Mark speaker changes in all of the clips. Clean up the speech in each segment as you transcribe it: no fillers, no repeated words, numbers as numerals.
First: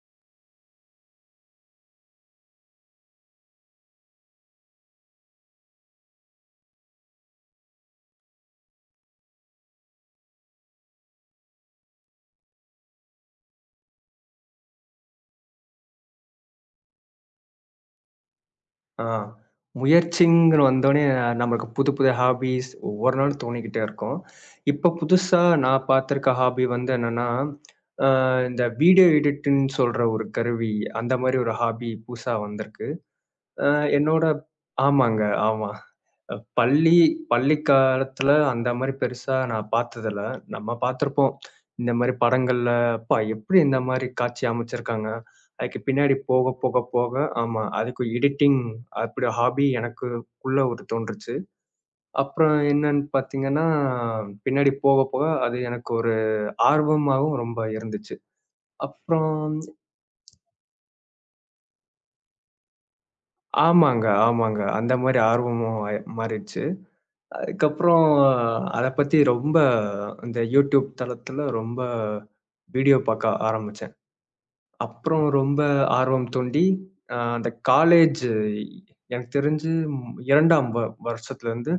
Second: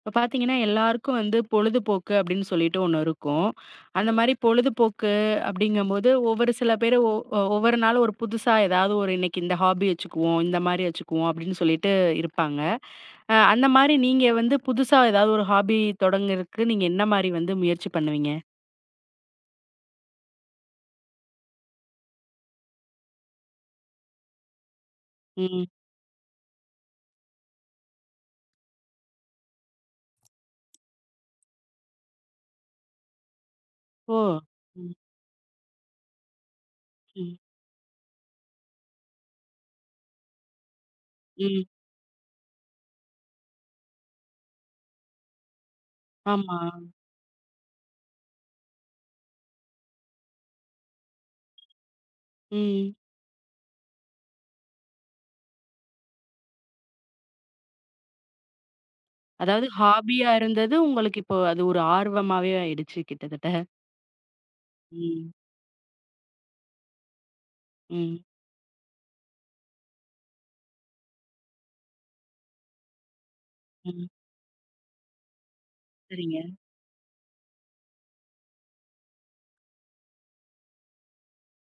Speaker 1: இப்ப பார்த்தீங்கன்னா, எல்லாருக்கும் வந்து பொழுதுபோக்கு அப்படின்னு சொல்லிட்டு ஒண்ணு இருக்கும். அந்த மாரி பொழுதுபோக்கு அப்படிங்கும்போது, ஒவ்வொரு சில பேரு ஒவ்வொரு நாளும் ஒரு புதுசா ஏதாவது ஒரு இன்னைக்கு இந்த ஹாபி வச்சுக்குவோம், இந்த மாரி வச்சுக்குவோம் அப்படின்னு சொல்லிட்டு இருப்பாங்க. அந்த மாரி நீங்க வந்து புதுசா ஏதாவது ஒரு ஹாபி தொடங்குறதுக்கு நீங்க என்ன மாரி வந்து முயற்சி பண்ணுவீங்க?
Speaker 2: ஆ. முயற்சிங்கிற வந்தோனே நம்மளுக்கு புது புது ஹாபீஸ் ஒவ்வொரு நாளும் தோணிக்கிட்டே இருக்கும். இப்ப புதுசா
Speaker 1: ம்.
Speaker 2: நான் பார்த்திருக்க ஹாபி வந்து என்னன்னா, அ இந்த வீடியோ எடிட்டுன்னு சொல்ற ஒரு கருவி, அந்த மாரி ஒரு ஹாபி புதுசா வந்திருக்கு. அ
Speaker 1: ஓ!
Speaker 2: என்னோட
Speaker 1: ம்,
Speaker 2: ஆமாங்க, ஆமா. அ பள்ளி
Speaker 1: ம்,
Speaker 2: பள்ளி காலத்துல அந்த மாரி பெருசா நான் பார்த்ததில்ல. நம்ம பார்த்திருப்போம்.
Speaker 1: ம்.
Speaker 2: இந்த மாரி படங்கள்ல, "அப்பா! எப்படி இந்த மாரி காட்சி அமைச்சிருக்காங்க?" அதுக்கு பின்னாடி போக,
Speaker 1: ஆமா.
Speaker 2: போக, போக. ஆமா. அதுக்கு எடிட்டிங் அப்படி ஹாபி எனக்குள்ள ஒரு தோன்றுச்சு. அப்புறம்
Speaker 1: ம்.
Speaker 2: என்னன்னு பார்த்தீங்கன்னா, பின்னாடி போக, போக அது எனக்கு ஒரு ஆர்வமாவும் ரொம்ப இருந்துச்சு. அப்புறம்
Speaker 1: அதாவது ஹாபியா இருந்தது உங்களுக்கு இப்போ அது ஒரு ஆர்வமாவே ஆயிடுச்சு கிட்டத்தட்ட.
Speaker 2: ஆமாங்க, ஆமாங்க. அந்த மாரி
Speaker 1: ம்,
Speaker 2: ஆர்வமும் ஆய மாறிடுச்சு. அதுக்கப்புறம்
Speaker 1: ம்,
Speaker 2: அத பத்தி ரொம்ப இந்த YouTube தளத்துல ரொம்ப வீடியோ பார்க்க ஆரம்பிச்சேன்.
Speaker 1: ம்.
Speaker 2: அப்புறம் ரொம்ப ஆர்வம்
Speaker 1: சரிங்க.
Speaker 2: தூண்டி, அந்த காலேஜ் எனக்கு தெரிஞ்சு 2ஆம் வருஷத்துலருந்து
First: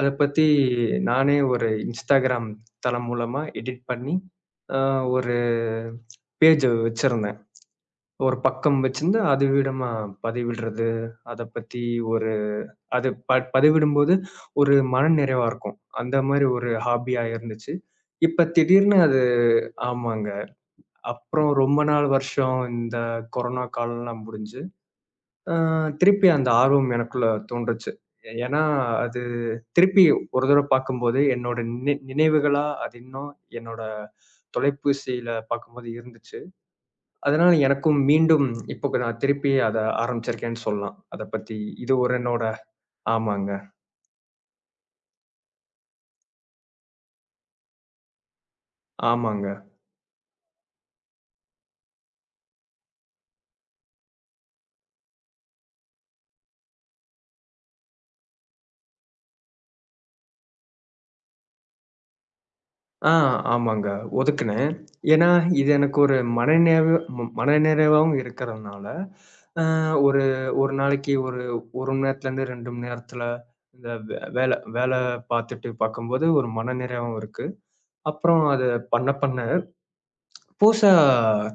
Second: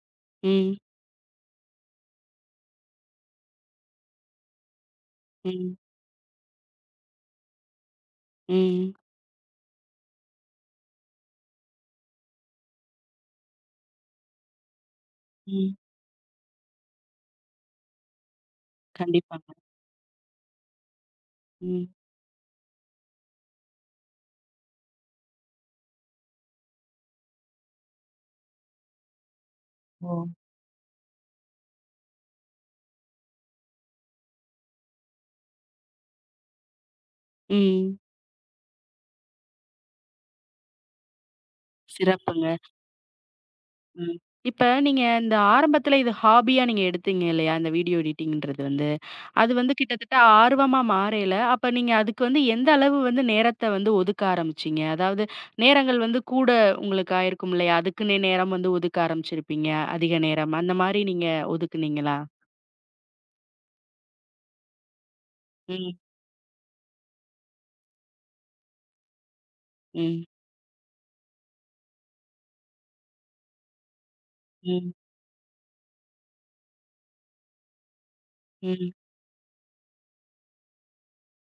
Speaker 2: அத பத்தி
Speaker 1: ம்,
Speaker 2: நானே ஒரு Instagram தளம் மூலமா எடிட் பண்ணி, அ ஒரு
Speaker 1: ம்.
Speaker 2: பேஜ் வச்சிருந்தேன். ஒரு பக்கம்
Speaker 1: ம்,
Speaker 2: வச்சிருந்து அது விடமா பதிவிடுறது, அத பத்தி ஒரு அது பதிவிடும்போது ஒரு மனநிறைவா
Speaker 1: ம்.
Speaker 2: இருக்கும். அந்த மாரி ஒரு ஹாபியா இருந்துச்சு. இப்ப திடீர்னு அது
Speaker 1: கண்டிப்பாங்க.
Speaker 2: ஆமாங்க. அப்புறம் ரொம்ப
Speaker 1: ம்.
Speaker 2: நாள் வருஷம் இந்த கொரோனா காலம்லாம் முடிஞ்சு, அ திருப்பி அந்த ஆர்வம் எனக்குள்ள தோன்றுச்சு. ஏன்னா, அது திருப்பி
Speaker 1: ஓ!
Speaker 2: ஒரு தடவ பார்க்கும்போது என்னோட நினைவுகளா அது இன்னும் என்னோட தொலைபேசியில பார்க்கும்போது இருந்துச்சு. அதனால
Speaker 1: ம்.
Speaker 2: எனக்கும் மீண்டும் இப்போ நான் திருப்பி அத ஆரம்பிச்சிருக்கேன்னு சொல்லலாம். அத பத்தி இது ஒரு என்னோட
Speaker 1: சிறப்புங்க.
Speaker 2: ஆமாங்க,
Speaker 1: ம். இப்ப நீங்க இந்த ஆரம்பத்துல இது ஹாபியா நீங்க எடுத்தீங்க இல்லையா? இந்த வீடியோ எடிட்டிங்ன்றது வந்து.
Speaker 2: ஆமாங்க.
Speaker 1: அது வந்து கிட்டத்தட்ட ஆர்வமா மாறையில, அப்ப நீங்க அதுக்கு வந்து எந்த அளவு வந்து நேரத்த வந்து ஒதுக்க ஆரம்பிச்சீங்க? அதாவது நேரங்கள் வந்து கூட உங்களுக்கு ஆயிருக்கும் இல்லையா? அதுக்குன்னே நேரம் வந்து ஒதுக்க ஆரம்பிச்சிருப்பீங்க. அதிக நேரம். அந்த மாரி நீங்க ஒதுக்குனீங்களா?
Speaker 2: ஆ ஆமாங்க. ஒதுக்குனேன். ஏன்னா, இது
Speaker 1: ம்,
Speaker 2: எனக்கு ஒரு மனநிறைவு மனநிறைவாவும் இருக்கிறதுனால, அ ஒரு
Speaker 1: ம்,
Speaker 2: ஒரு நாளைக்கு ஒரு 1 மணி நேரத்துலேருந்து 2 மணி நேரத்துல இந்த வே வேல வேல
Speaker 1: ம்,
Speaker 2: பார்த்துட்டு பார்க்கும்போது ஒரு மனநிறைவும் இருக்கு. அப்புறம் அது
Speaker 1: ம்.
Speaker 2: பண்ண பண்ண புதுசா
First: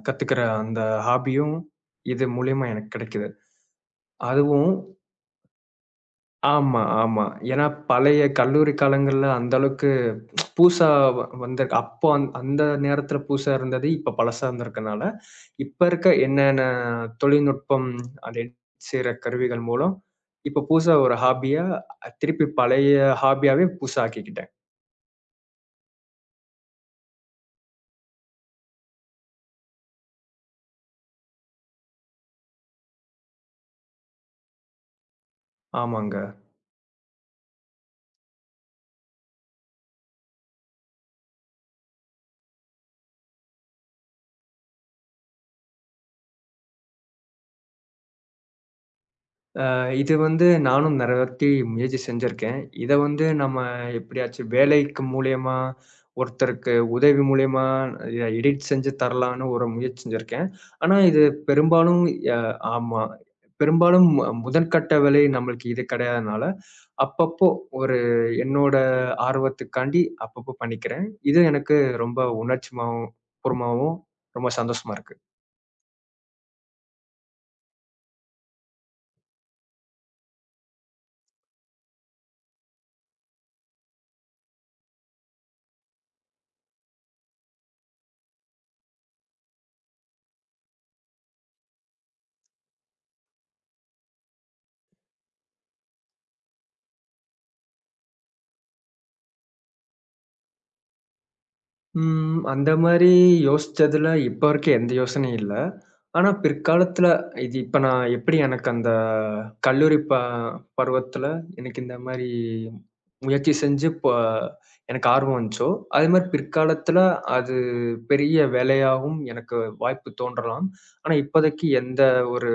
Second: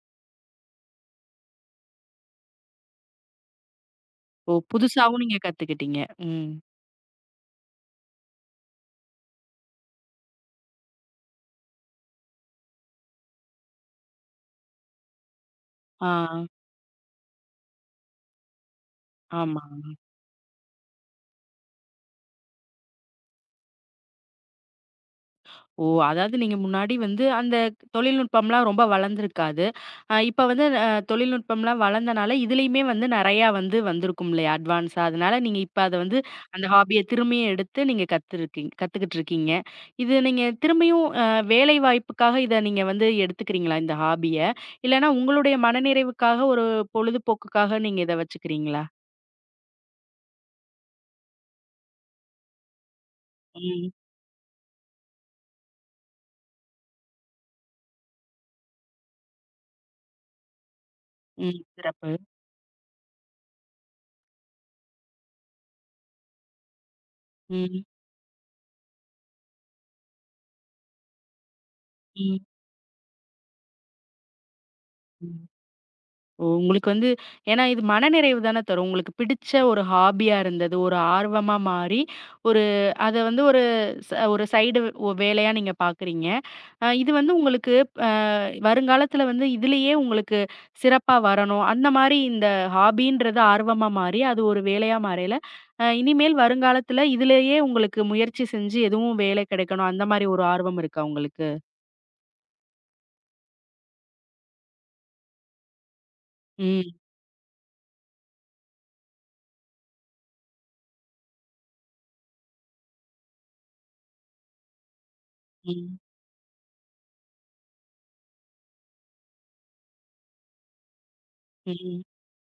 Speaker 2: கத்துக்கிற அந்த ஹாபியும் இது மூலியமா எனக்கு கிடைக்குது.
Speaker 1: ஓ!
Speaker 2: அதுவும்
Speaker 1: புதுசாவும் நீங்க கத்துக்கிட்டீங்க. ம்.
Speaker 2: ஆமா, ஆமா. ஏன்னா பழைய கல்லூரி காலங்கள்ல அந்த அளவுக்கு பூசா வந்திருக்கு. அப்போ அந்த நேரத்தில புதுசா இருந்தது. இப்ப பழசா இருந்திருக்கனால, இப்ப
Speaker 1: ஆ.
Speaker 2: இருக்க என்னென்ன தொழில்நுட்பம் அதை செய்ற கருவிகள்
Speaker 1: ஆமா.
Speaker 2: மூலம், இப்ப புதுசா ஒரு ஹாபியா திருப்பி பழைய ஹாபியாவே புதுசா ஆக்கிக்கிட்டேன்.
Speaker 1: ஓ! அதாவது நீங்க முன்னாடி வந்து அந்த தொழில்நுட்பம்லாம் ரொம்ப வளர்ந்திருக்காது. இப்ப வந்து தொழில்நுட்பம்லாம் வளர்ந்தனால, இதுலயுமே வந்து நெறையா வந்து வந்திருக்கும் இல்லையா? அட்வான்ஸா. அதனால நீங்க இப்ப அத வந்து
Speaker 2: ஆமாங்க.
Speaker 1: அந்த ஹாபிய திரும்பியும் எடுத்து நீங்க கத்துக்கிட்டுருக்கீங்க. இது நீங்க திரும்பியும் வேலை வாய்ப்புக்காக இத நீங்க வந்து எடுத்துக்கிறீங்களா? இந்த ஹாபிய? இல்லன்னா உங்களுடைய மனநிறைவுக்காக, ஒரு பொழுதுபோக்குக்காக நீங்க இத வச்சுக்கிறீங்களா?
Speaker 2: இது வந்து நானும் நெறைய வாட்டி முயற்சி செஞ்சிருக்கேன். இத வந்து நம்ம
Speaker 1: ம்.
Speaker 2: எப்படியாச்சும் வேலைக்கு மூலியமா, ஒருத்தருக்கு உதவி மூலியமா எடிட் செஞ்சு தரலான்னு ஒரு முயற்சி செஞ்சிருக்கேன். ஆனா இது
Speaker 1: ம்.
Speaker 2: பெரும்பாலும்
Speaker 1: சிறப்பு.
Speaker 2: ய ஆமா. பெரும்பாலும் முதற்கட்ட வேலை நம்மளுக்கு இது கிடையாதனால, அப்பப்போ
Speaker 1: ம்.
Speaker 2: ஒரு என்னோட ஆர்வத்துக்காண்டி அப்பப்போ பண்ணிக்கிறேன். இது எனக்கு ரொம்ப
Speaker 1: ம்.
Speaker 2: உணர்ச்சிமாவும் பூர்வமாவும் ரொம்ப சந்தோஷமா இருக்கு.
Speaker 1: ம். ஓ! உங்களுக்கு வந்து ஏன்னா இது மனநிறைவு தானே தரும். உங்களுக்கு பிடிச்ச ஒரு ஹாபியா இருந்தது. ஒரு ஆர்வமா மாறி, ஒரு அத வந்து ஒரு ஒரு சைடு வேலையா நீங்க பார்க்குறீங்க. இது வந்து உங்களுக்கு அ வருங்காலத்தில வந்து இதிலேயே உங்களுக்கு சிறப்பா வரணும். அந்த மாரி இந்த ஹாபின்றது ஆர்வமா மாறி, அது ஒரு வேலையா மாறையில, இனிமேல் வருங்காலத்தில இதிலேயே உங்களுக்கு முயற்சி செஞ்சு எதுவும் வேலை கிடைக்கணும். அந்த மாரி ஒரு ஆர்வம் இருக்கா உங்களுக்கு?
Speaker 2: ம். அந்த மாரி யோசிச்சதுல இப்ப வரைக்கும் எந்த யோசனையும் இல்ல. ஆனா
Speaker 1: ம்,
Speaker 2: பிற்காலத்துல இது இப்ப நான் எப்படி எனக்கு அந்த கல்லூரி பருவத்துல எனக்கு இந்த மாரி முயற்சி செஞ்சு எனக்கு ஆர்வம் வந்துச்சோ,
Speaker 1: ம்,
Speaker 2: அதே மாரி பிற்காலத்துல அது பெரிய வேலையாவும் எனக்கு வாய்ப்பு தோன்றலாம். ஆனா இப்போதைக்கு எந்த
Speaker 1: ம்,
Speaker 2: ஒரு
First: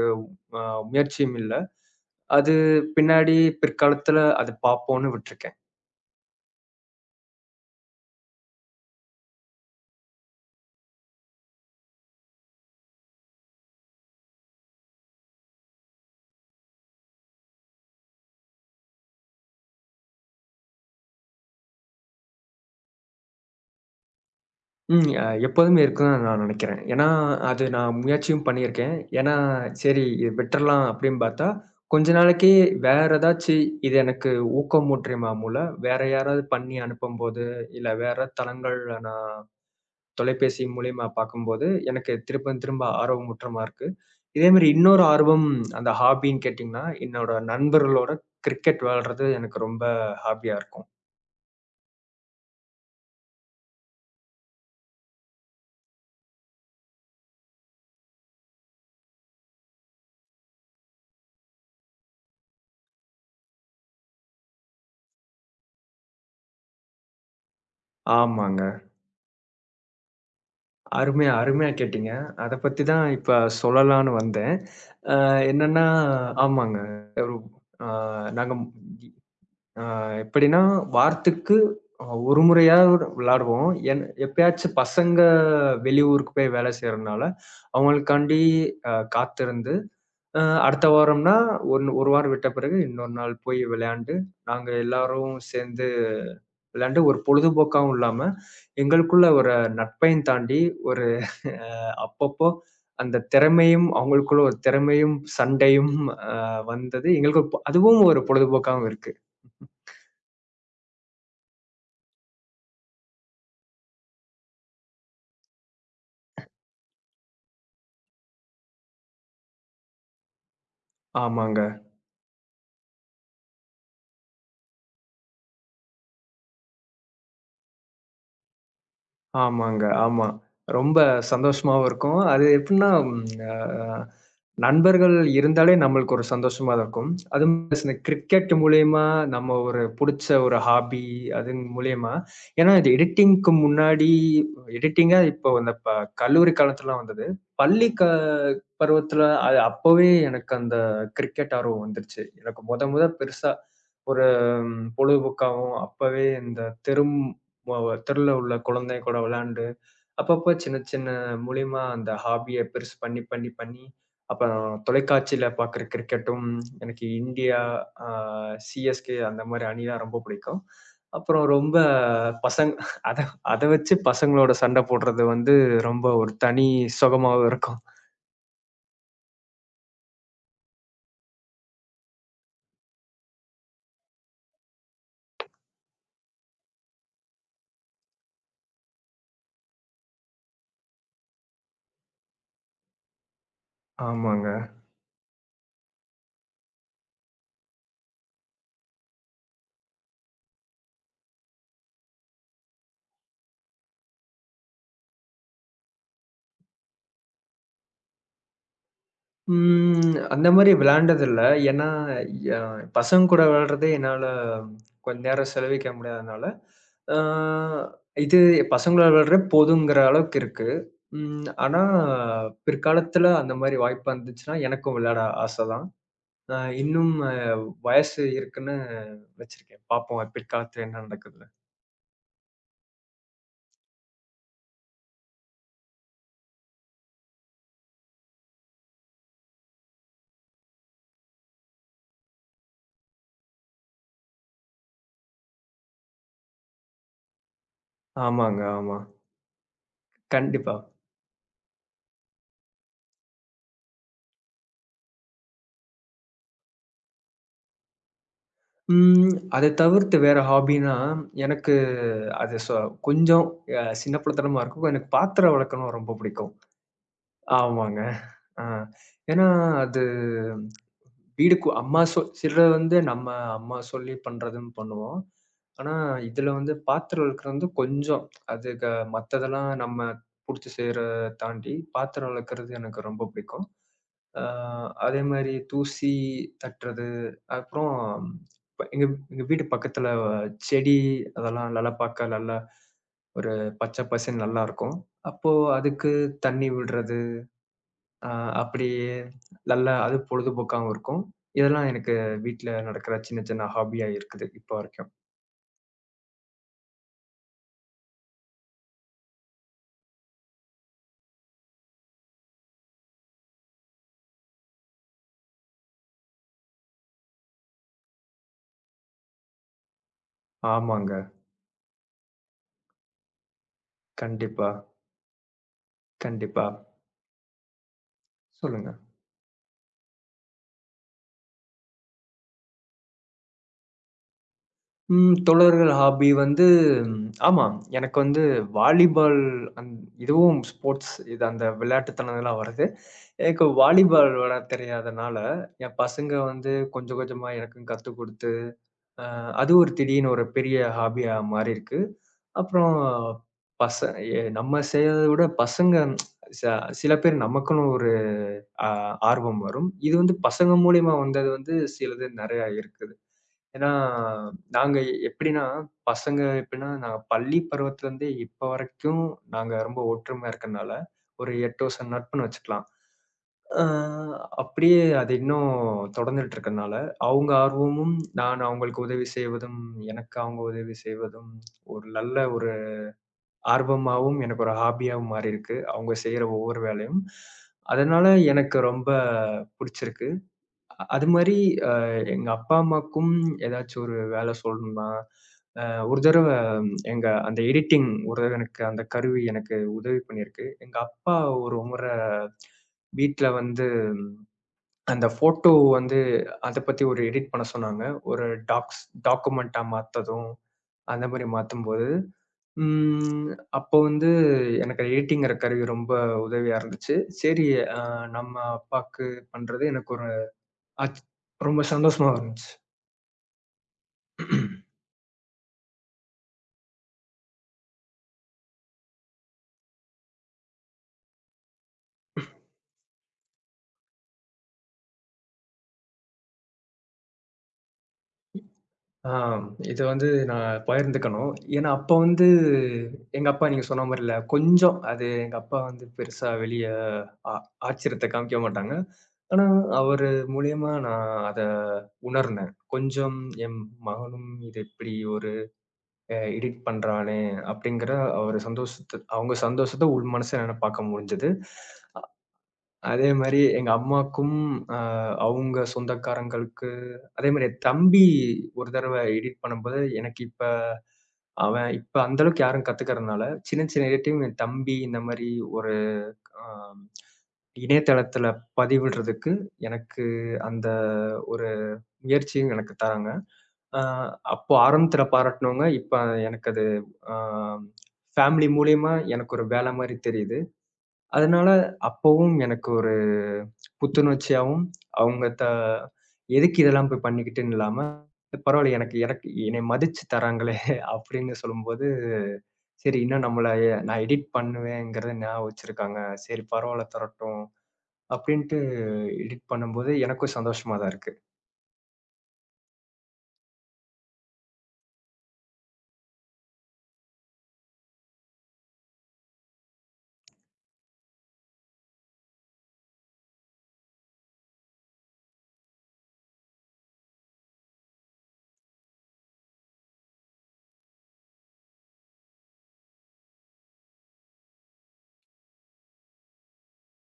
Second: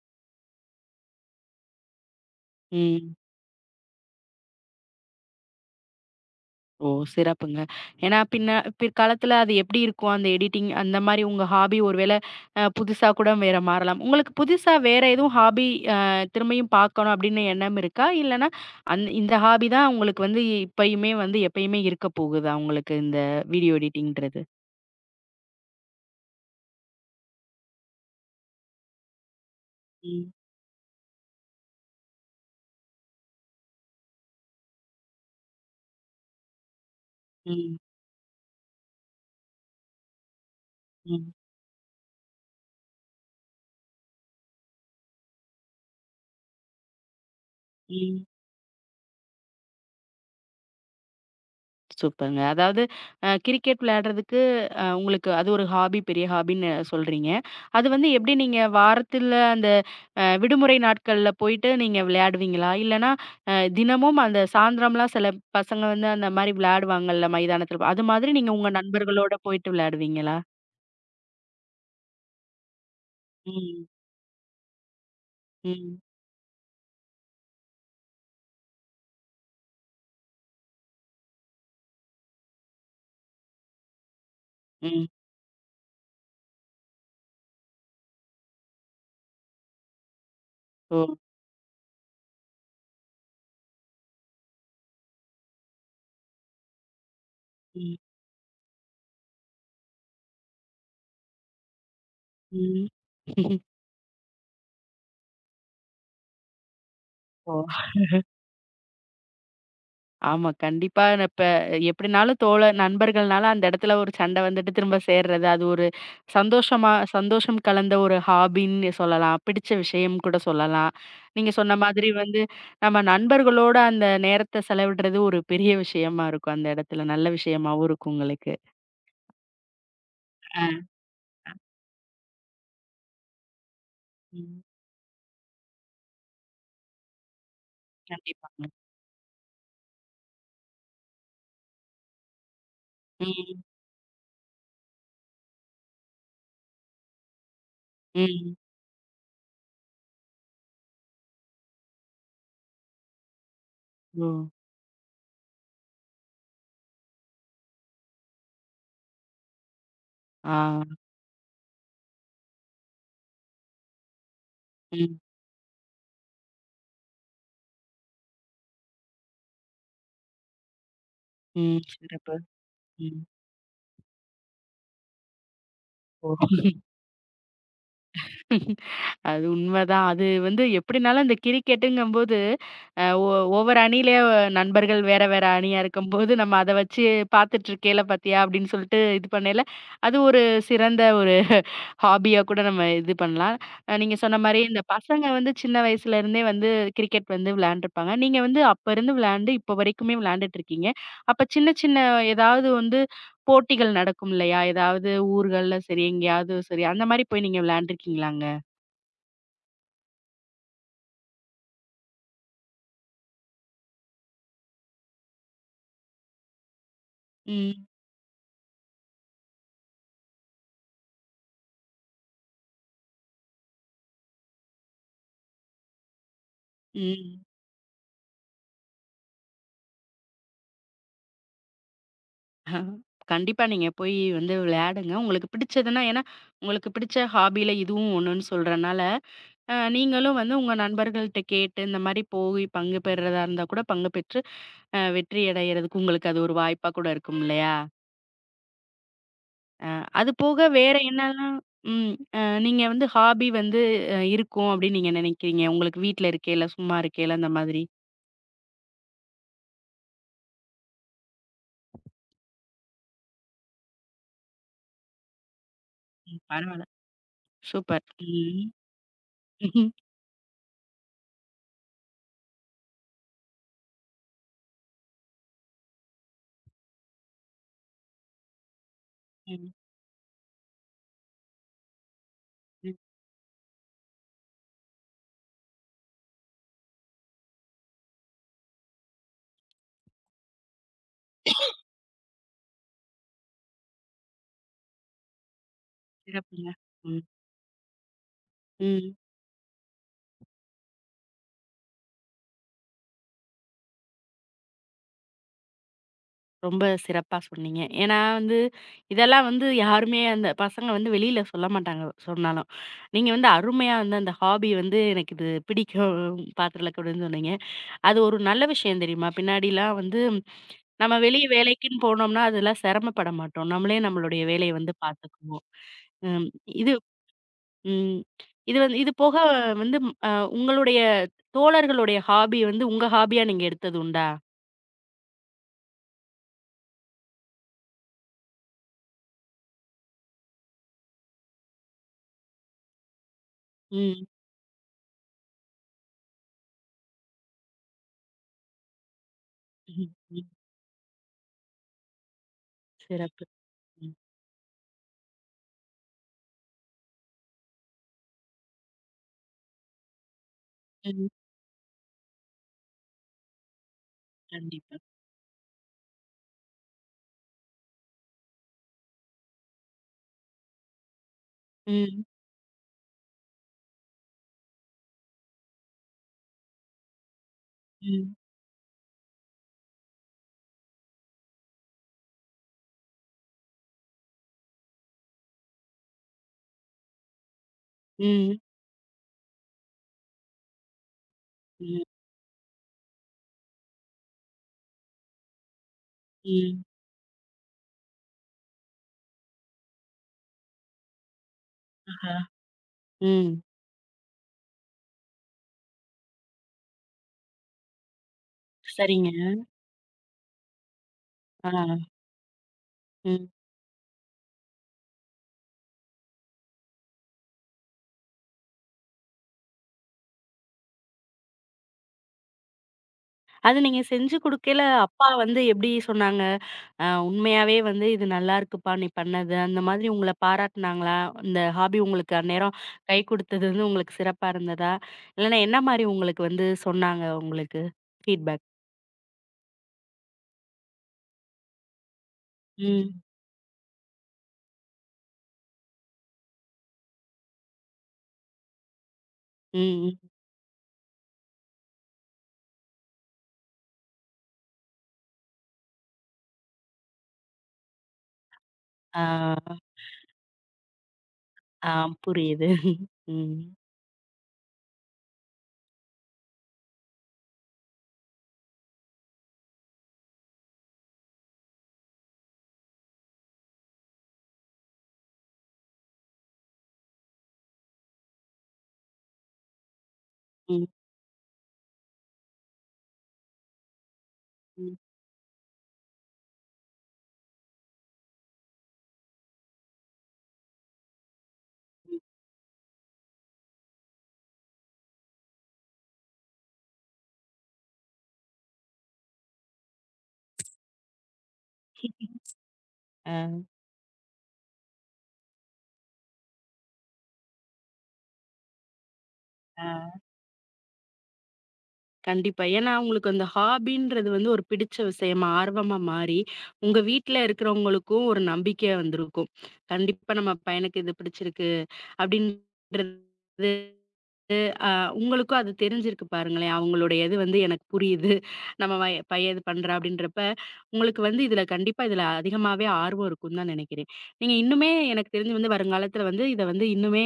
Speaker 2: அ முயற்சியும் இல்ல. அது
Speaker 1: ம்.
Speaker 2: பின்னாடி பிற்காலத்துல அது பார்ப்போம்னு விட்டுருக்கேன்.
Speaker 1: ஓ! சிறப்புங்க. ஏன்னா பிற்காலத்துல அது எப்படி இருக்கும்? அந்த எடிட்டிங் அந்த மாரி உங்க ஹாபி ஒரு வேள புதுசா கூட வேற மாறலாம். உங்களுக்கு புதுசா வேற எதுவும் ஹாபி அ திரும்பியும் பார்க்கணும் அப்படின்னு எண்ணம் இருக்கா? இல்லன்னா இந்த ஹாபி தான் உங்களுக்கு வந்து இப்பயுமே வந்து எப்பயுமே இருக்க போகுதா உங்களுக்கு இந்த வீடியோ எடிட்டிங்ன்றது?
Speaker 2: ம். எப்போதுமே இருக்கும் தான் நான் நினைக்கிறேன். ஏன்னா, அது நான் முயற்சியும் பண்ணியிருக்கேன். ஏன்னா, சரி இது
Speaker 1: ம்,
Speaker 2: விட்டுறலாம் அப்படின்னு பார்த்தா, கொஞ்ச நாளைக்கு வேற ஏதாச்சு இது எனக்கு ஊக்கமூட்டுமா மூல, வேற யாராவது பண்ணி அனுப்பும்போது,
Speaker 1: ம்,
Speaker 2: இல்ல வேற தளங்கள்ல நான் தொலைபேசி மூலியமா
Speaker 1: ம்,
Speaker 2: பார்க்கும்போது, எனக்கு திரும்ப திரும்ப ஆர்வமூட்டமா இருக்கு. இதே மாரி இன்னொரு ஆர்வம் அந்த ஹாபின்னு கேட்டீங்கன்னா, என்னோட நண்பர்களோட
Speaker 1: ம்.
Speaker 2: கிரிக்கெட் விளையாடுறது எனக்கு ரொம்ப ஹாபியா இருக்கும்.
Speaker 1: சூப்பர்ங்க. அதாவது கிரிக்கெட் விளையாடுறதுக்கு உங்களுக்கு அது ஒரு ஹாபி, பெரிய ஹாபின்னு சொல்றீங்க. அது வந்து எப்படி நீங்க வாரத்தில அந்த விடுமுறை நாட்கள்ல போயிட்டு நீங்க விளையாடுவீங்களா? இல்லன்னா தினமும் அந்த சாயந்திரம்லாம் சில பசங்க வந்து அந்த மாரி விளையாடுவாங்கல்ல மைதானத்தில. அது மாதிரி நீங்க உங்க
Speaker 2: ஆமாங்க.
Speaker 1: நண்பர்களோட போயிட்டு விளையாடுவீங்களா?
Speaker 2: அருமையா, அருமையா கேட்டீங்க. அத பத்தி தான் இப்ப
Speaker 1: ம்.
Speaker 2: சொல்லலான்னு வந்தேன். அ என்னன்னா
Speaker 1: ம்.
Speaker 2: ஆமாங்க. ஒரு அ நாங்க அ எப்படின்னா, வாரத்துக்கு ஒரு முறையாவது விளையாடுவோம். என் எப்பயாச்சும்
Speaker 1: ம்.
Speaker 2: பசங்க வெளியூருக்கு போய் வேலை செய்றனால, அவங்களுக்காண்டி காத்திருந்து, அ அடுத்த
Speaker 1: ஓ!
Speaker 2: வாரம்னா, 1 வாரம் விட்ட பிறகு இன்னொரு நாள் போய் விளையாண்டு, நாங்க எல்லாரும் சேர்ந்து விளையாண்டு ஒரு பொழுதுபோக்காவும்
Speaker 1: ம்.
Speaker 2: இல்லாம, எங்களுக்குள்ள ஒரு நட்பையும் தாண்டி ஒரு அ அப்பப்போ
Speaker 1: ம்.
Speaker 2: அந்த திறமையும் அவங்களுக்குள்ள ஒரு திறமையும், சண்டையும் அ வந்தது எங்களுக்கு ஒரு
Speaker 1: ஓ!
Speaker 2: அதுவும் ஒரு பொழுதுபோக்காவும் இருக்கு.
Speaker 1: ஆமா. கண்டிப்பா. நான் இப்ப எப்படினாலும் தோழர் நண்பர்கள்னால அந்த இடத்துல ஒரு சண்டை வந்துட்டு திரும்ப சேர்றது. அது ஒரு சந்தோஷமா சந்தோஷம் கலந்த ஒரு ஹாபின்னு சொல்லலாம். பிடிச்ச விஷயம் கூட சொல்லலாம். நீங்க
Speaker 2: ஆமாங்க.
Speaker 1: சொன்ன மாதிரி வந்து நம்ம நண்பர்களோட அந்த நேரத்த செலவிடுறது ஒரு பெரிய விஷயமா இருக்கும். அந்த இடத்துல நல்ல விஷயமாவும் இருக்கும் உங்களுக்கு.
Speaker 2: ஆமாங்க. ஆமா.
Speaker 1: ஆ.
Speaker 2: ரொம்ப சந்தோஷமாவும் இருக்கும். அது எப்டின்னா ம் அ
Speaker 1: ம்.
Speaker 2: நண்பர்கள் இருந்தாலே நம்மளுக்கு ஒரு சந்தோஷமா தான் இருக்கும். அதுவும் இந்த கிரிக்கெட்
Speaker 1: கண்டிப்பாங்க.
Speaker 2: மூலியமா நம்ம ஒரு புடிச்ச ஒரு ஹாபி அது மூலியமா ஏன்னா இது எடிட்டிங்க்கு
Speaker 1: ம்.
Speaker 2: முன்னாடி எடிட்டிங்கா இப்போ இந்த கல்லூரி காலத்துலலாம் வந்தது. பள்ளி
Speaker 1: ம்.
Speaker 2: பருவத்துல அது அப்பவே எனக்கு அந்த கிரிக்கெட் ஆர்வம் வந்துருச்சு. எனக்கு மொத மொத பெருசா ஒரு
Speaker 1: ஓ!
Speaker 2: ம், பொழுதுபோக்காவும் அப்பவே இந்த தெரும் மொ தெருல உள்ள குழந்தை கூட விளையாண்டு, அப்பப்போ
Speaker 1: ஆ.
Speaker 2: சின்ன சின்ன மூலியமா அந்த ஹாபிய பெருசு பண்ணி, பண்ணி, பண்ணி அப்புறம்
Speaker 1: ம்.
Speaker 2: தொலைக்காட்சியில பார்க்குற கிரிக்கெட்டும் எனக்கு இந்தியா, அ சிஎஸ்கே அந்த மாரி அணிலாம் ரொம்ப பிடிக்கும். அப்புறம் ரொம்ப
Speaker 1: ம். சிறப்பு.
Speaker 2: பசங் அத
Speaker 1: ம்.
Speaker 2: அத வச்சு பசங்களோட சண்ட போடுறது வந்து ரொம்ப ஒரு
Speaker 1: ஓ!
Speaker 2: தனி சுகமாவும் இருக்கும்.
Speaker 1: அது உண்மதான். அது வந்து எப்படினாலும் அந்த கிரிக்கெட்டுங்கும்போது, அ ஒ ஒவ்வொரு அணியிலே நண்பர்கள் வேற வேற அணியா இருக்கும்போது, நம்ம அத வச்சு பார்த்துட்டு இருக்கேல பார்த்தியா அப்படின்னு சொல்லிட்டு இது பண்ணையில, அது ஒரு சிறந்த ஒரு ஹாபியா கூட நம்ம இது பண்ணலாம். நீங்க சொன்ன
Speaker 2: ஆமாங்க.
Speaker 1: மாரி இந்த பசங்க வந்து சின்ன வயசுலேருந்தே வந்து கிரிக்கெட் வந்து விளையாண்டுருப்பாங்க. நீங்க வந்து அப்ப இருந்து விளையாண்டு இப்போ வரைக்குமே விளையாண்டுட்டு இருக்கீங்க. அப்ப சின்ன சின்ன ஏதாவது வந்து போட்டிகள் நடக்கும் இல்லையா? ஏதாவது ஊர்கள்ல சரி, எங்கேயாவது சரி, அந்த மாரி போய் நீங்க விளையாண்டுருக்கீங்களாங்க?
Speaker 2: ம். அந்த மாரி விளையாண்டதில்ல. ஏன்னா, ய பசங்க கூட விளையாடுறதே என்னால கொஞ்ச நேரம் செலவழிக்க முடியாதனால, அ
Speaker 1: ம்.
Speaker 2: இது பசங்களோட விளையாடுறதே போதுங்கிற அளவுக்கு இருக்கு. ம். ஆனா, பிற்காலத்துல அந்த மாரி வாய்ப்பு வந்துச்சுன்னா, எனக்கும் விளையாட ஆசை தான். அ இன்னும்
Speaker 1: ம்.
Speaker 2: வயசு இருக்குன்னு வச்சிருக்கேன். பார்ப்போம் பிற்காலத்துல என்ன நடக்குதுன்னு.
Speaker 1: அ கண்டிப்பா நீங்க போய் வந்து விளையாடுங்க. உங்களுக்கு பிடிச்சதுன்னா ஏன்னா, உங்களுக்கு பிடிச்ச ஹாபில இதுவும் ஒண்ணுன்னு சொல்றனால, நீங்களும் வந்து உங்க நண்பர்கள்ட்ட கேட்டு இந்த மாரி போய் பங்கு பெறுறதா இருந்தா கூட பங்கு பெற்று வெற்றி அடையறதுக்கு உங்களுக்கு அது ஒரு வாய்ப்பா கூட இருக்கும் இல்லையா?
Speaker 2: ஆமாங்க, ஆமா.
Speaker 1: அது போக
Speaker 2: கண்டிப்பா.
Speaker 1: வேற என்னலாம் ம். நீங்க வந்து ஹாபி வந்து இருக்கும் அப்படின்னு நீங்க நினைக்கிறீங்க? உங்களுக்கு வீட்ல இருக்கையில, சும்மா இருக்கையில அந்த மாதிரி?
Speaker 2: ம். அத தவிர்த்து வேற ஹாபின்னா, எனக்கு அது கொஞ்சம் சின்னப்பிள்ளத்தனமா இருக்கும். எனக்கு பாத்திரம் வெளக்கணும் ரொம்ப
Speaker 1: ம்.
Speaker 2: பிடிக்கும்.
Speaker 1: பரவால்ல.
Speaker 2: ஆமாங்க.
Speaker 1: சூப்பர்.
Speaker 2: ஆ.
Speaker 1: ம்.
Speaker 2: ஏன்னா அது வீடு அம்மா சிலது வந்து நம்ம அம்மா சொல்லி பண்றதுன்னு பண்ணுவோம். ஆனா, இதுல வந்து பாத்திரம் விளக்குறது வந்து கொஞ்சம் அது மத்ததெல்லாம்
Speaker 1: ம்.
Speaker 2: நம்ம புடிச்சு செய்றத தாண்டி, பாத்திரம் விளக்குறது
Speaker 1: ம்.
Speaker 2: எனக்கு ரொம்ப பிடிக்கும். அ அதே மாரி தூசி தட்டுறது, அப்புறம் ப எங்க எங்க வீட்டு பக்கத்துல செடி அதெல்லாம் நல்லா பாக்க நல்லா ஒரு பச்சை பசேல்னு நல்லாருக்கும். அப்போ அதுக்கு தண்ணி
Speaker 1: சிறப்புங்க.
Speaker 2: விடுறது.
Speaker 1: ம்.
Speaker 2: ஆ அப்படி
Speaker 1: ம்.
Speaker 2: நல்லா அது பொழுதுபோக்காவும் இருக்கும். இதெல்லாம் எனக்கு வீட்ல நடக்கிற சின்ன, சின்ன ஹாபியா இருக்குது, இப்ப வரைக்கும்.
Speaker 1: ரொம்ப சிறப்பா சொன்னீங்க. ஏன்னா வந்து, இதெல்லாம் வந்து யாருமே அந்த பசங்க வந்து வெளியில சொல்ல மாட்டாங்க சொன்னாலும். நீங்க வந்து அருமையா வந்து அந்த ஹாபி வந்து எனக்கு இது பிடிக்கும் பாத்திரம் விளக்கணும்னு சொன்னீங்க. அது ஒரு நல்ல விஷயம் தெரியுமா? பின்னாடிலாம் வந்து
Speaker 2: ஆமாங்க.
Speaker 1: நம்ம வெளிய வேலைக்குன்னு போனோம்னா, அதெல்லாம் சிரமப்பட மாட்டோம். நம்மளே நம்மளுடைய
Speaker 2: கண்டிப்பா,
Speaker 1: வேலைய வந்து பாத்துக்குவோம். ம்.
Speaker 2: கண்டிப்பா.
Speaker 1: இது ம் இது
Speaker 2: சொல்லுங்க.
Speaker 1: வந்து இது போக வந்து அ உங்களுடைய தோழர்களுடைய ஹாபி வந்து உங்க ஹாபியா நீங்க எடுத்தது உண்டா?
Speaker 2: ம் தொடர்கள் ஹாபி வந்து ம், ஆமா. எனக்கு வந்து வாலிபால் அந் இதுவும் ஸ்போர்ட்ஸ் இது அந்த விளையாட்டுத்தனம் இதெல்லாம் வருது. எனக்கு
Speaker 1: ம்.
Speaker 2: வாலிபால் விளையாட தெரியாதனால, என் பசங்க வந்து கொஞ்சம் கொஞ்சமா எனக்கும் கத்துக் குடுத்து அ அது ஒரு
Speaker 1: ம்.
Speaker 2: திடீர்னு ஒரு
Speaker 1: ம்.
Speaker 2: பெரிய ஹாபியா மாறிருக்கு. அப்புறம்
Speaker 1: சிறப்பு.
Speaker 2: பச
Speaker 1: ம்.
Speaker 2: எ நம்ம செய்றத விட பசங்க ச சில பேர் நமக்குன்னு ஒரு ஆ ஆர்வம் வரும். இது வந்து பசங்க மூலியமா
Speaker 1: ம்.
Speaker 2: வந்தது வந்து சிலது நெறையா இருக்குது. ஏன்னா,
Speaker 1: கண்டிப்பா.
Speaker 2: நாங்க எப்படின்னா, பசங்க எப்படின்னா, நாங்க பள்ளி பருவத்திலருந்தே இப்ப வரைக்கும் நாங்க ரொம்ப ஒற்றுமையா இருக்கனால, ஒரு 8 வருஷம்
Speaker 1: ம்,
Speaker 2: நட்புன்னு வச்சுக்கலாம். அ அப்படியே அது இன்னும் தொடர்ந்துட்டு இருக்கனால, அவங்க ஆர்வமும்,
Speaker 1: ம்,
Speaker 2: நான் அவங்களுக்கு உதவி செய்வதும், எனக்கு அவங்க உதவி செய்வதும், ஒரு நல்ல ஒரு ஆர்வமாவும், எனக்கு ஒரு ஹாபியாவும் மாறியிருக்கு. அவங்க செய்ற ஒவ்வொரு வேலையும். அதனால
Speaker 1: ம்,
Speaker 2: எனக்கு ரொம்ப புடிச்சிருக்கு. அது மாரி அ
Speaker 1: ம்,
Speaker 2: எங்க அப்பா, அம்மாக்கும் ஏதாச்சும் ஒரு வேலை சொல்லணும்னா, ஒரு தடவ
Speaker 1: ம்.
Speaker 2: எங்க அந்த எடிட்டிங் ஒரு தடவ எனக்கு அந்த கருவி எனக்கு உதவி பண்ணியிருக்கு. எங்க அப்பா ஒரு முறை
Speaker 1: ஆஹா!
Speaker 2: வீட்ல
Speaker 1: ம்.
Speaker 2: வந்து அந்த ஃபோட்டோ வந்து அத பத்தி ஒரு எடிட் பண்ண சொன்னாங்க. ஒரு
Speaker 1: சரிங்க.
Speaker 2: டாக்குமென்ட்டா மாத்ததும், அந்த மாரி
Speaker 1: ஆ,
Speaker 2: மாத்தும்போது,
Speaker 1: ம்.
Speaker 2: ம் அப்போ வந்து எனக்கு எடிட்டிங்கிற கருவி ரொம்ப உதவியா இருந்துச்சு. சரி, அ நம்ம அப்பாக்கு பண்றது எனக்கு ஒரு ஆச் ரொம்ப சந்தோஷமா இருந்துச்சு.
Speaker 1: அது நீங்க செஞ்சு குடுக்கையில அப்பா வந்து எப்படி சொன்னாங்க? உண்மையாவே வந்து இது நல்லாருக்குப்பா! நீ பண்ணது. அந்த மாதிரி உங்கள பாராட்டுனாங்களா? இந்த ஹாபி உங்களுக்கு அந்நேரம் கை குடுத்தது வந்து உங்களுக்கு சிறப்பா இருந்ததா? இல்லன்னா என்ன மாரி உங்களுக்கு வந்து சொன்னாங்க உங்களுக்கு ஃபீட்பேக்?
Speaker 2: ஆ இது வந்து நான் பகிர்ந்துக்கணும். ஏன்னா, அப்ப வந்து
Speaker 1: ம்,
Speaker 2: எங்க அப்பா நீங்க சொன்ன மாரில கொஞ்சம் அது எங்க அப்பா வந்து பெருசா வெளிய ஆ ஆச்சரியத்த காமிக்க மாட்டாங்க. ஆனா,
Speaker 1: ம்,
Speaker 2: அவரு
Speaker 1: ம்.
Speaker 2: மூலியமா நான் அத உணர்ந்தேன். கொஞ்சம் என் மகனும் இத இப்டி ஒரு எடிட் பண்றானே! அப்டிங்கிற அவரு சந்தோஷத்த
Speaker 1: ஆ,
Speaker 2: அவங்க சந்தோஷத்த உள் மனசுல என்னால பார்க்க முடிஞ்சது.
Speaker 1: ஆ புரியுது.
Speaker 2: அதே
Speaker 1: ம்,
Speaker 2: மாரி எங்க அம்மாக்கும், அ அவுங்க சொந்தக்காரங்களுக்கு அதே மாரி என் தம்பி ஒரு தடவ எடிட் பண்ணும்போது, எனக்கு இப்ப அவன் இப்ப அந்த அளவுக்கு யாரும் கத்துக்கிறதுனால, சின்ன சின்ன எடிட்டிங் என் தம்பி இந்த மாரி ஒரு அ இணையதளத்தில பதிவிடுறதுக்கு எனக்கு
Speaker 1: ம்,
Speaker 2: அந்த ஒரு முயற்சியும் எனக்கு தராங்க. அ அப்போ
Speaker 1: ம்.
Speaker 2: ஆரம்பத்தில பாராட்டுனவங்க, இப்ப எனக்கு அது அ ஃபேமிலி மூலியமா எனக்கு ஒரு வேலை மாரி தெரியுது. அதனால அப்பவும் எனக்கு ஒரு புத்துணர்ச்சியாவும், அவங்க எதுக்கு இதெல்லாம் போய் பண்ணிக்கிட்டுன்னு இல்லாம, பரவாயில்ல எனக்கு எனக்கு என்னைய மதிச்சு தராங்களே அப்படின்னு சொல்லும்போது, சரி இன்னும்
Speaker 1: ஆ,
Speaker 2: நம்மள நான் எடிட் பண்ணுவேங்கிறத ஞாபகம் வச்சிருக்காங்க. சரி பரவாயில்ல தரட்டும் அப்படின்ட்டு எடிட்
Speaker 1: ஆ.
Speaker 2: பண்ணும்போது எனக்கும் சந்தோஷமா தான் இருக்கு.
Speaker 1: கண்டிப்பா. ஏன்னா, உங்களுக்கு அந்த ஹாபின்றது வந்து ஒரு பிடிச்ச விஷயமா, ஆர்வமா மாறி, உங்க வீட்ல இருக்கிறவங்களுக்கும் ஒரு நம்பிக்கையா வந்திருக்கும். கண்டிப்பா நம்ம பையனுக்கு இது பிடிச்சிருக்கு, அப்படின்றது அ உங்களுக்கும் அது தெரிஞ்சிருக்கு பாருங்களேன். அவங்களுடைய இது வந்து எனக்கு புரியுது. நம்ம வய பையன் இது பண்றான் அப்படின்றப்ப, உங்களுக்கு வந்து இதுல கண்டிப்பா இதுல அதிகமாவே ஆர்வம் இருக்கும்னு தான் நினைக்கிறேன். நீங்க இன்னுமே எனக்கு தெரிஞ்சு வந்து வருங்காலத்துல வந்து இத வந்து இன்னுமே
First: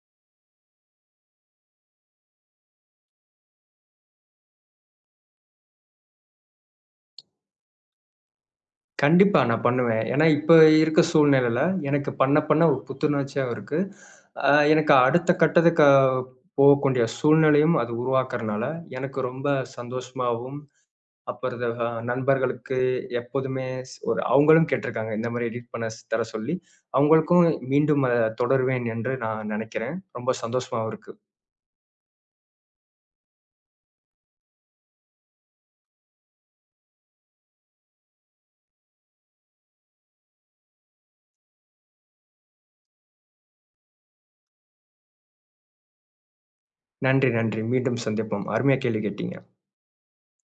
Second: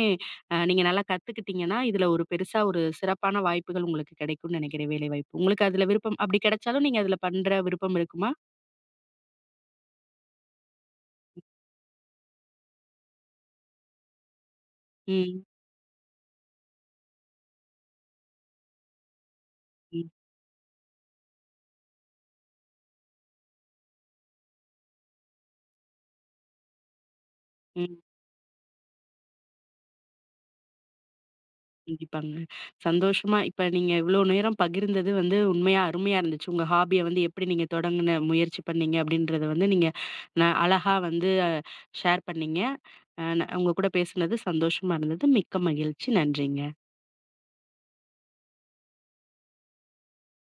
Speaker 1: நீங்க நல்லா கத்துக்கிட்டீங்கன்னா, இதுல ஒரு பெருசா ஒரு சிறப்பான வாய்ப்புகள் உங்களுக்கு கிடைக்கும்னு நினைக்கிறேன் வேலைவாய்ப்பு. உங்களுக்கு அதுல விருப்பம் அப்படி கிடைச்சாலும் நீங்க அதுல பண்ற விருப்பம் இருக்குமா?
Speaker 2: கண்டிப்பா நான் பண்ணுவேன். ஏன்னா, இப்ப இருக்க சூழ்நிலையில எனக்கு பண்ண பண்ண ஒரு புத்துணர்ச்சியாவும் இருக்கு. எனக்கு அடுத்த
Speaker 1: ம்.
Speaker 2: கட்டத்துக்கு போகக்கூடிய சூழ்நிலையும் அது உருவாக்குறனால, எனக்கு ரொம்ப
Speaker 1: ம்.
Speaker 2: சந்தோஷமாவும், அப்புறம் நண்பர்களுக்கு எப்போதுமே ஒரு அவங்களும் கேட்டிருக்காங்க. இந்த மாரி எடிட் பண்ண தர சொல்லி. அவங்களுக்கும்
Speaker 1: ம்.
Speaker 2: மீண்டும் அத தொடருவேன் என்று நான் நெனைக்கிறேன். ரொம்ப சந்தோஷமாவும் இருக்கு.
Speaker 1: கண்டிப்பாங்க. சந்தோஷமா இப்ப நீங்க இவ்ளோ நேரம் பகிர்ந்தது வந்து உண்மையா அருமையா இருந்துச்சு. உங்க ஹாபிய வந்து எப்படி நீங்க தொடங்குன முயற்சி பண்ணீங்க அப்படின்றத வந்து நீங்க அழகா வந்து ஷேர் பண்ணீங்க. அ ந உங்க கூட பேசுனது சந்தோஷமா இருந்தது. மிக்க மகிழ்ச்சி. நன்றிங்க.
Speaker 2: நன்றி, நன்றி. மீண்டும் சந்திப்போம். அருமையா கேள்வி கேட்டீங்க.